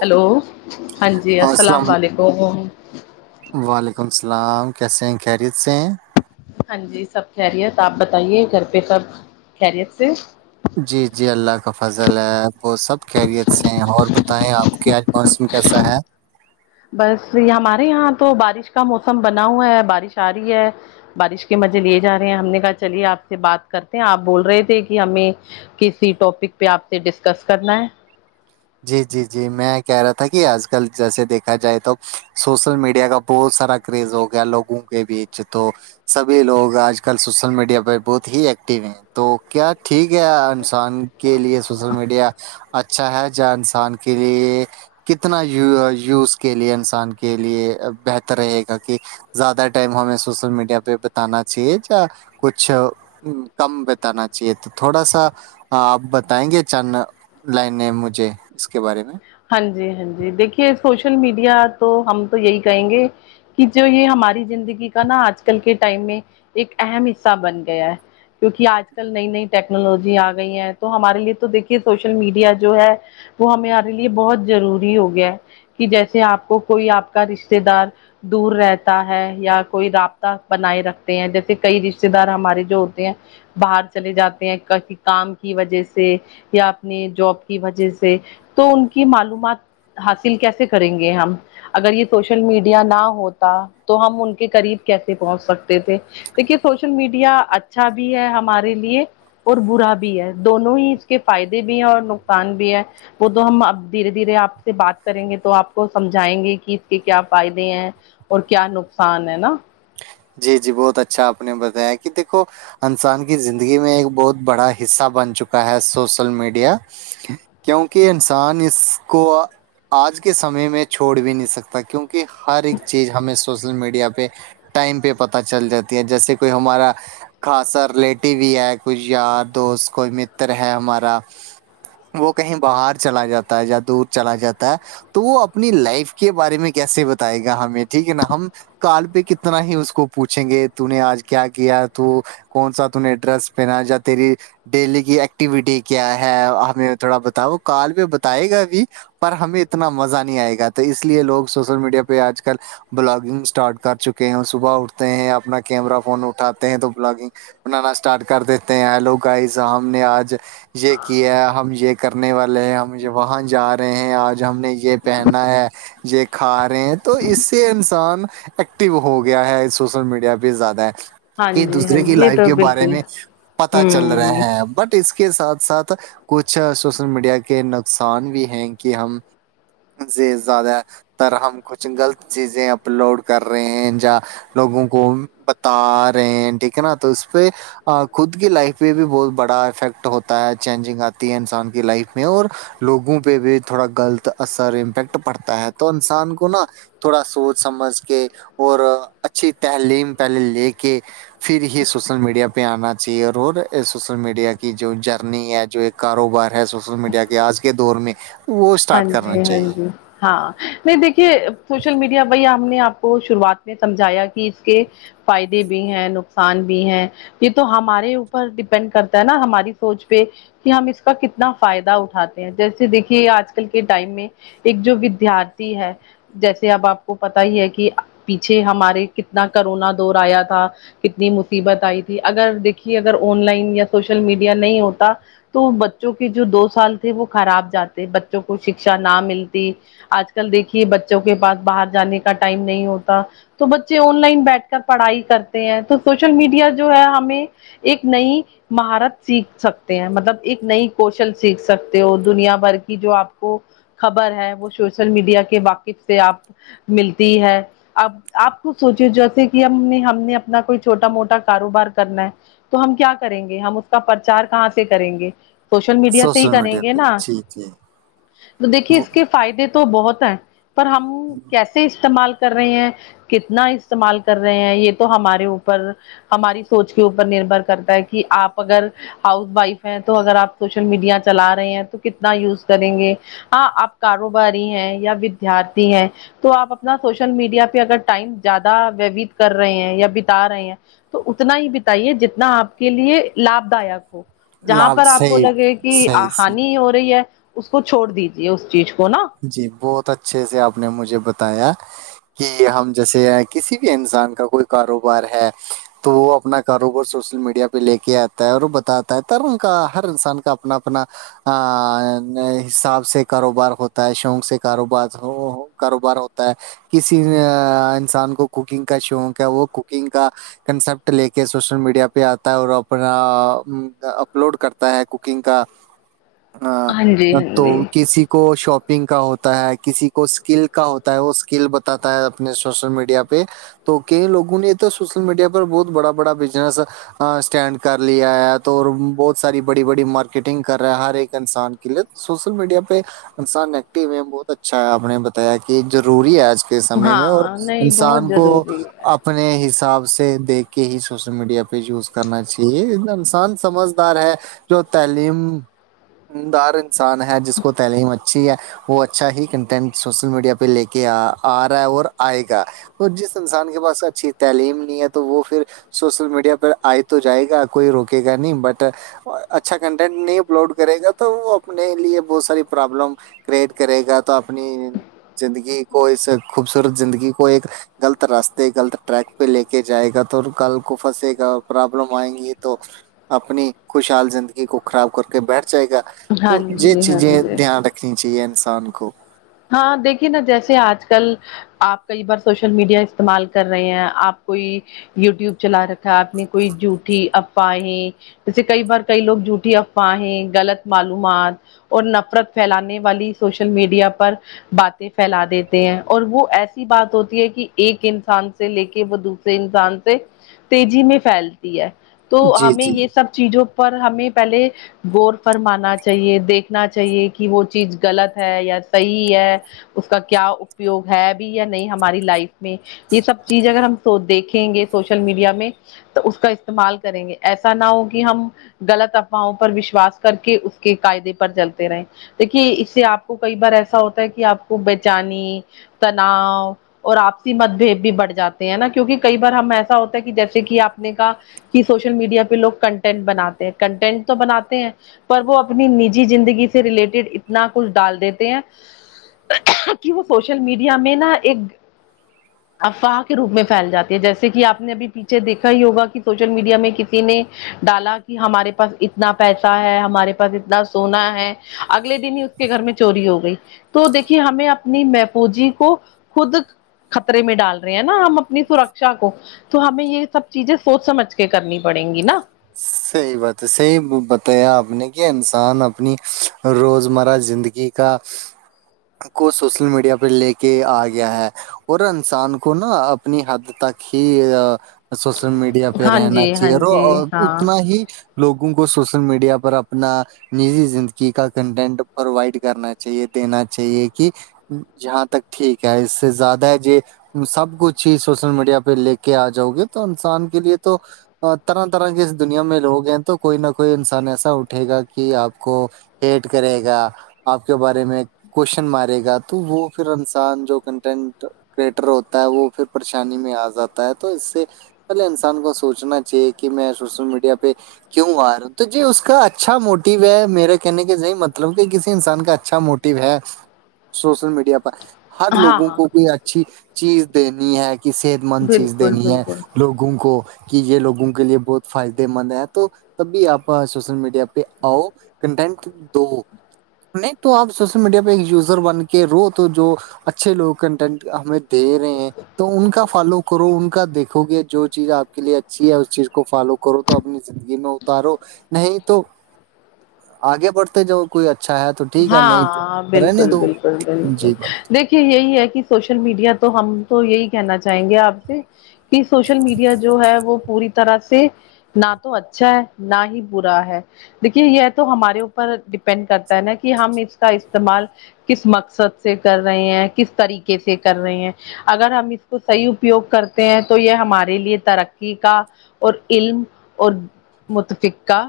hello ہاں جی السلام ععلیکم وہ وہ وعلیکم السلام کیسے ہیں خیریت سے ہیں ہاں جی سب خیریت آپ بتائیے گھر پہ سب خیریت سے جی جی اللہ کا فضل ہے وہ سب خریت سے ہیں اور بت ہے آپ کے آج موسم کیسا ہے بس یہ ہمارے یہاں تو بارش کا موسم بنا ہوا ہے بارش آ رہی ہے بارش کے مزے لیے جا رہے ہیں ہم نے کہا چلیے آپ سے بات کرتے ہیں آپ بول رہے تھے کہ ہمیں کسی ٹاپک پہ آپ سے ڈسکس کرنا ہے جی جی جی میں کہہ رہا تھا کہ آج کل جیسے دیکھا جائے تو سوشل میڈیا کا بہت سارا کریز ہو گیا لوگوں کے بیچ تو سبھی لوگ آج کل سوشل میڈیا پہ بہت ہی ایکٹو ہیں تو کیا ٹھیک ہے ان انسان کے لیے سوشل میڈیا اچھا ہے جہ انسان کے لیے کتنا یوز کے لیے انسان کے لیے بہتر رہے گا کہ زیادہ ٹائم ہمیں سوشل میڈیا پہ بتانا چاہیے ج کچھ کم بتانا چاہیے تو تھوڑا سا ہاں آپ بتائیں گے چ لائن مجھے اس کے بارے میں ہاں جی ہاں جی دیکھیے سوشل میڈیا تو ہم تو یہی کہیں گے کہ جو یہ ہماری زندگی کا نا آج کل کے ٹائم میں ایک اہم حصہ بن گیا ہے کیونکہ آج کل نئی نئی ٹیکنالوجی آ گئی ہے تو ہمارے لیے تو دیکھیے سوشل میڈیا جو ہے وہ ہمارے لیے بہت ضروری ہو گیا ہے کہ جیسے آپ کو کوئی آپ کا رشتے دار دور رہتا ہے یا کوئی رابطہ بنائے رکھتے ہیں جیسے کئی رشتے دار ہمارے جو ہوتے ہیں باہر چلے جاتے ہیں کسی کام کی وجہ سے یا اپنی جاب کی وجہ سے تو ان کی معلومات حاصل کیسے کریں گے ہم اگر یہ سوشل میڈیا نہ ہوتا تو ہم ان کے قریب کیسے پہنچ سکتے تھے دیکھیے سوشل میڈیا اچھا بھی ہے ہمارے لیے اور برا بھی ہے دونوں ہی اس کے فائدے بھی ہیں اور نقصان بھی ہے وہ تو ہم اب دھیرے دھیرے آپ سے بات کریں گے تو آپ کو سمجھائیں گے کہ اس کے کیا فائدے ہیں اور کیا نقصان ہے نا جی جی بہت اچھاپ نے بتایا کہ دیکھو انسان کی زندگی میں ایک بہت بڑا حصہ بن چکا ہے سوشل میڈیا کیونکہ انسان اس کو آج کے سمے میں چھوڑ بھی نہیں سکتا کیونکہ ہر ایک چیز ہمیں سوشل میڈیا پہ ٹائم پہ پتہ چل جاتی ہے جیسے کوئی ہمارا خاصا ریلیٹیو بھی ہے کچھ یار دوست کوئی متر ہے ہمارا وہ کہیں باہر چلا جاتا ہے یا دور چلا جاتا ہے تو وہ اپنی لائف کے بارے میں کیسے بتائے گا ہمیں ٹھیک ہے نا ہم کال پہ کتنے اتنا ہی اس کو پوچھیں گے تو نے آج کیا کیا تو کون سا ت نے ڈریس پہنا جا تیری ڈیلی کی ایکٹیویٹی کیا ہے ہمیں تھوڑا بتاؤ کال پہ بتائے گا بھی پر ہمیں اتنا مزہ نہیں آئے گا تو اس لیے لوگ سوشل میڈیا پہ آج کل بلاگنگ اسٹارٹ کر چکے ہیں صبح اٹھتے ہیں اپنا کیمرہ فون اٹھاتے ہیں تو بلاگنگ بنانا اسٹارٹ کر دیتے ہیں ہیلو گائز ہم نے آج یہ کیا ہم یہ کرنے والے ہیں ہم وہاں جا رہے ہیں آج ہم نے یہ پہنا ہے یہ کھا رہے ہیں تو اس سے انسان ایکٹو ہو گیا ہے سوشل میڈیا پہ زیادہ ہاں کہ جی ہاں دوسرے کی جی یہ لائف تو کے بارے بالکل میں پتا چل رہے ہوں ہیں بٹ اس کے ساتھ ساتھ کچھ سوشل میڈیا کے نقصان بھی ہیں کہ ہم سے زیادہ تر ہم کچھ غلط چیزیں اپلوڈ کر رہے ہیں یا لوگوں کو بتا رہے ہیں ٹھیک ہے نا تو اس پہ خود کی لائف پہ بھی بہت بڑا افیکٹ ہوتا ہے چینجنگ آتی ہے انسان کی لائف میں اور لوگوں پہ بھی تھوڑا غلط اثر امپیکٹ پڑتا ہے تو انسان کو نا تھوڑا سوچ سمجھ کے اور اچھی تحلیم پہلے لے کے پھر ہی سوشل میڈیا پہ آنا چاہیے اور اور سوشل میڈیا کی جو جرنی ہے جو کاروبار ہے سوشل میڈیا کے آج کے دور میں وہ ہاں اسٹارٹ کرنا جی ہاں چاہیے جی ہاں نہیں دیکھیے سوشل میڈیا وہی ہم نے آپ کو شروعات میں سمجھایا کہ اس کے فائدے بھی ہیں نقصان بھی ہیں یہ تو ہمارے اوپر ڈیپینڈ کرتا ہے نا ہماری سوچ پہ کہ ہم اس کا کتنا فائدہ اٹھاتے ہیں جیسے دیکھیے آج کل کل کے ٹائم میں ایک جو ودارتھی ہے جیسے اب آپ کو پتا ہی ہے کہ پیچھے ہمارے کتنا کرونا دور آیا تھا کتنی مصیبت آئی تھی اگر دیکھیے اگر آن لائن یا سوشل میڈیا نہیں ہوتا تو بچوں کے جو دو سال تھے وہ خراب جاتے بچوں کو شکشا نہ ملتی آج کل دیکھیے بچوں کے پاس باہر جانے کا ٹائم نہیں ہوتا تو بچے آن لائن بیٹھ کر پڑھائی کرتے ہیں تو سوشل میڈیا جو ہے ہمیں ایک نئی مہارت سیکھ سکتے ہیں مطلب ایک نئی کوشل سیکھ سکتے ہو دنیا بھر کی جو آپ کو خبر ہے وہ سوشل میڈیا کے واقف سے آپ ملتی ہے آب آپ کو سوچے جیسے کہ ہم نے ہم نے اپنا کوئی چھوٹا موٹا کاروبار کرنا ہے تو ہم کیا کریں گے ہم اس کا پرچار کہاں سے کریں گے سوشل میڈیا سے ہی سوشل کریں میڈیا گے پہ نا جی جی دیکھیے وہ اس کے فائدے تو بہت ہیں پر ہم کیسے استعمال کر رہے ہیں کتنا استعمال کر رہے ہیں یہ تو ہمارے اوپر ہماری سوچ کے اوپر نربھر کرتا ہے کہ آپ اگر ہاؤس وائف ہے تو اگر آپ سوشل میڈیا چلا رہے ہیں تو کتنا یوز کریں گے ہاں آپ کاروباری ہیں یا ودارتھی ہیں تو آپ اپنا سوشل میڈیا پہ اگر ٹائم زیادہ ووت کر رہے ہیں یا بتا رہے ہیں تو اتنا ہی بتائیے جتنا آپ کے لیے لابھ داک ہو جہاں لال پر آپ کو صحیح لگے کہ صحیح صحیح ہانی ہو رہی ہے اس کو چھوڑ دیجے اس چیز کو نا جی بہت اچھے سے آپ نے مجھے بتایا کہ ہم جیسے کسی بھی انسان کا کوئی کاروبار ہے تو وہ اپنا کاروبار سوشل میڈیا پہ لے کے آتا ہے اور وہ بتاتا ہے ترم کا ہر انسان کا اپنا اپنا حساب سے کاروبار ہوتا ہوتا ہے شوق سے کاروبار کاروبار ہوتا ہے [unintelligible] کسی انسان کو کوکنگ کا شوق ہے وہ کوکنگ کا کنسپٹ لے کے سوشل میڈیا پہ آتا ہے اور اپنا اپلوڈ کرتا ہے کوکنگ کا ج [unintelligible] ہاں تو کسی کو شوپ نگ کا ہوتا ہے کسی کو اسکل کا ہوتا ہے وہ اسکل بتاتا ہے اپنے سوشل میڈیا پہ تو کئی لوگوں نے تو سوشل میڈیا پر بہت بڑا بڑا بزنس اسٹینڈ کر لیا ہے تو بہت ساری بڑی بڑی مارکیٹنگ کر رہا ہے ہر ایک انسان سوشل میڈیا پہ انسان ایکٹو ہے بہت اچھا ہے آپ نے بتایا کہ ضروری ہے آج کل سمے میں اور ہاں نہیں بہت انسان کو ضروری ہے آ اپنے حساب سے دیکھ کے ہی سوشل میڈیا پہ یوز کرنا چاہیے انسان سمجھدار ہے جو تعلیم دار انسان ہے جس کو تعلیم اچھی ہے وہ اچھا ہی کنٹینٹ سوشل میڈیا پہ لے کے آ رہا ہے اور آئے گا اور جس انسان کے پاس اچھی تعلیم نہیں ہے تو وہ پھر سوشل میڈیا پ آئے تو جائے گا کوئی روکے گا نہیں بٹ اور اچھا کنٹینٹ نہیں اپلوڈ کرے گا تو وہ اپنے لیے بہت ساری پرابلم کریئٹ کرے گا تو اپنی زندگی کو اس خوبصورت زندگی کو ایک غلط راستے غلط ٹریک پہ لے کے جائے گا تو کل کو پھنسے گا پرابلم آئیں گی تو اپنی خوشحال زندگی کو خراب کر کے بیٹھ جائے گا ہاں تو یہ جی ہاں چیزیں جی دھیان رکھ چاہیے انسان کو [unintelligible] ہاں دیکھیے نا جیسے آج کل آپ کئی بار سوشل میڈیا استعمال کر رہے ہیں آپ کوئی یوٹیوب چلا رکھ تھا اپنی کوئی جوٹھی اب ا ہیں جیسے کئی بار کئی لوگ جھوٹٹی افواہ ہیں غلط معلومات [unintelligible] اور نفرت پھیلانے والی سوشل میڈیا پر باتیں پھیلا دیتے ہیں اور وہ ایسی بات ہوتی ہے کہ ایک انسان سے سے لے کے وہ دوسرے انسان سے تیزی میں پھیلتی ہے تو جی ہمیں جی یہ سب چیزوں پر ہمیں پہلے غور فر ماننا چاہیے دیکھنا چاہیے کہ وہ چیز غلط ہے یا صحیح ہے اس کا کیا اپیوگ ہے اب یا نہیں ہماری لائف میں یہ سب چیز اگر ہم دیکھیں گے سوشل میڈیا میں تو اس کا استعمال کریں گے ایسا نہ ہو کہ ہم غلط افواہوں پر وشواس کر کے اس کے قاعدے پر چلتے رہے دیکھیے اس سے آپ کو کئی بار ایسا ہوتا ہے کہ آپ کو بےچانی تناؤ اور آپسی متبد بھی بڑھ جاتے ہیں نا کیونکہ کئی بار ہم ایسا ہوتا ہے کہ جیسے کہ آپ نے کا کہ سوشل میڈیا پہ لوگ کنٹینٹ بناتے ہیں کنٹینٹ تو بناتے ہیں پر وہ اپنی نجی زندگی سے ریلیٹڈ اتنا کچھ ڈال دیتے ہیں کہ وہ سوشل میڈیا میں نا ایک افواہ کے روپ میں پھیل جات ہے جیسے کہ آپ نے ابھی پیچھے دیکھا ہی ہوگا کہ سوشل میڈیا میں کسی نے ڈالا کہ ہمارے پاس اتنا پیسہ ہے ہمارے پاس اتنا سونا ہے اگلے دن ہی اس کے گھر میں چوری ہو گئی تو دیکھیے ہمیں اپنی محفوجی کو خود خطرے میں ڈال رہے ہیں نا ہم اپنی سرکشا کو تو ہمیں یہ سب چیزیں سوچ سمجھ کے کرنی پڑیں گی نا صحیح بات ہے صحیح بتایا آپ نے کہ انسان اپنی روزمرہ زندگی کا کو سوشل میڈیا پہ لے کے آ گیا ہے اور انسان کو نا اپنی حد تک ہی سوشل میڈیا میڈیا پہ ہاں رہنا جی ہاں چاہیے جی ہاں اتنا ہی لوگوں کو سوشل میڈیا پر اپنا نجی زندگی کا کنٹینٹ پرووائڈ کرنا چاہیے دینا چاہیے کہ جہاں تک ٹھیک ہے اس سے زیادہ ہے ج سب کچھ ہی سوشل میڈیا پہ لے کے آ جاؤ گے تو انسان کے لیے تو طرح طرح کی دنیا میں لوگ ہیں تو کوئی نہ کوئی انسان ایسا اٹھے گا کہ آپ کو پٹ کرے گا آپ کے بارے میں کوشچن مارے گا تو وہ پھر انسان جو کنٹینٹ کریٹر ہوتا ہے وہ پھر پریشانی میں آ جاتا ہے تو اس سے پہلے انسان کو سوچنا چاہیے کہ میں سوشل میڈیا پہ کیوں آ رہا ہوں تو جی اس کا اچھا موٹو ہے میرا کہنے کےی مطلب کہ کسی انسان کا اچھا موٹو ہے سوشل میڈیا پر ہر ہاں لوگوں ہاں کو کوئی اچھی چیز دینی ہے کہ صحت مند چیز بالکل دینی ہے بالکل لوگوں کو کہ یہ لوگوں کے لیے بہت فائدے مند ہے تو تبھی آپ سوشل میڈیا پہ آؤ کنٹینٹ دو نہیں تو آپ سوشل میڈیا پہ ایک یوزر بن کے رو تو جو اچھے لوگ کنٹینٹ ہمیں دے رہے ہیں تو ان کا فالو کرو ان کا دیکھو گے جو چیز آپ کے لیے اچھی ہے اس چیز کو فالو کرو تو اپنی زندگی میں اتارو نہیں تو آگے بڑتے جب کوئی اچھا ہے تو ٹھیک ہے نہیں ہاں تو رہنے بالکل دو بالکل بالکل جی بات دیکھیے یہی ہے کہ سوشل میڈیا تو ہم تو یہی کہنا چاہیں گے آپ سے کہ سوشل میڈیا جو ہے وہ پوری طرح سے نہ تو اچھا ہے نہ ہی برا ہے دیکھیے یہ تو ہمارے اوپر ڈیپینڈ کرتا ہے نا کہ ہم اس کا استعمال کس مقصد سے کر رہے ہیں کس طریقے سے کر رہے ہیں اگر ہم اس کو صحیح اپیوگ کرتے ہیں تو یہ ہمارے لیے ترقی کا اور علم اور متفقہ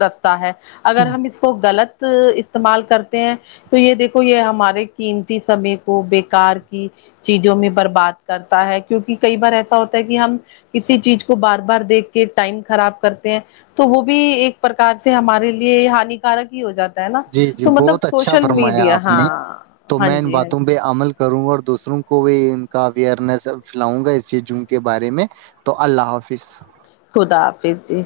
رستہ ہے اگر ہم اس کو غلط استعمال کرتے ہیں تو یہ دیکھو یہ ہمارے قیمتی سمے کو بےکار کی چیزوں میں برباد کرتا ہے کیونکہ کئی بار ایسا ہوتا ہے کہ ہم کسی چیز کو بار بار دیکھ کے ٹائم خراب کرتے ہیں تو وہ بھی ایک پرکار سے ہمارے لیے ہانیکارک ہی ہو جاتا ہے نا جی جی تو مطلب بہت اچھا سوشل فرمایا میڈیا آپ ہاں نے تو ہاں میں ان جی ہاں باتوں عمل کروں گا اور دوسروں کو بھی ان کا اوئرنیس پھیلاؤں گا اس چیز ج کے بارے میں تو اللہ حافظ خدا حافظ جی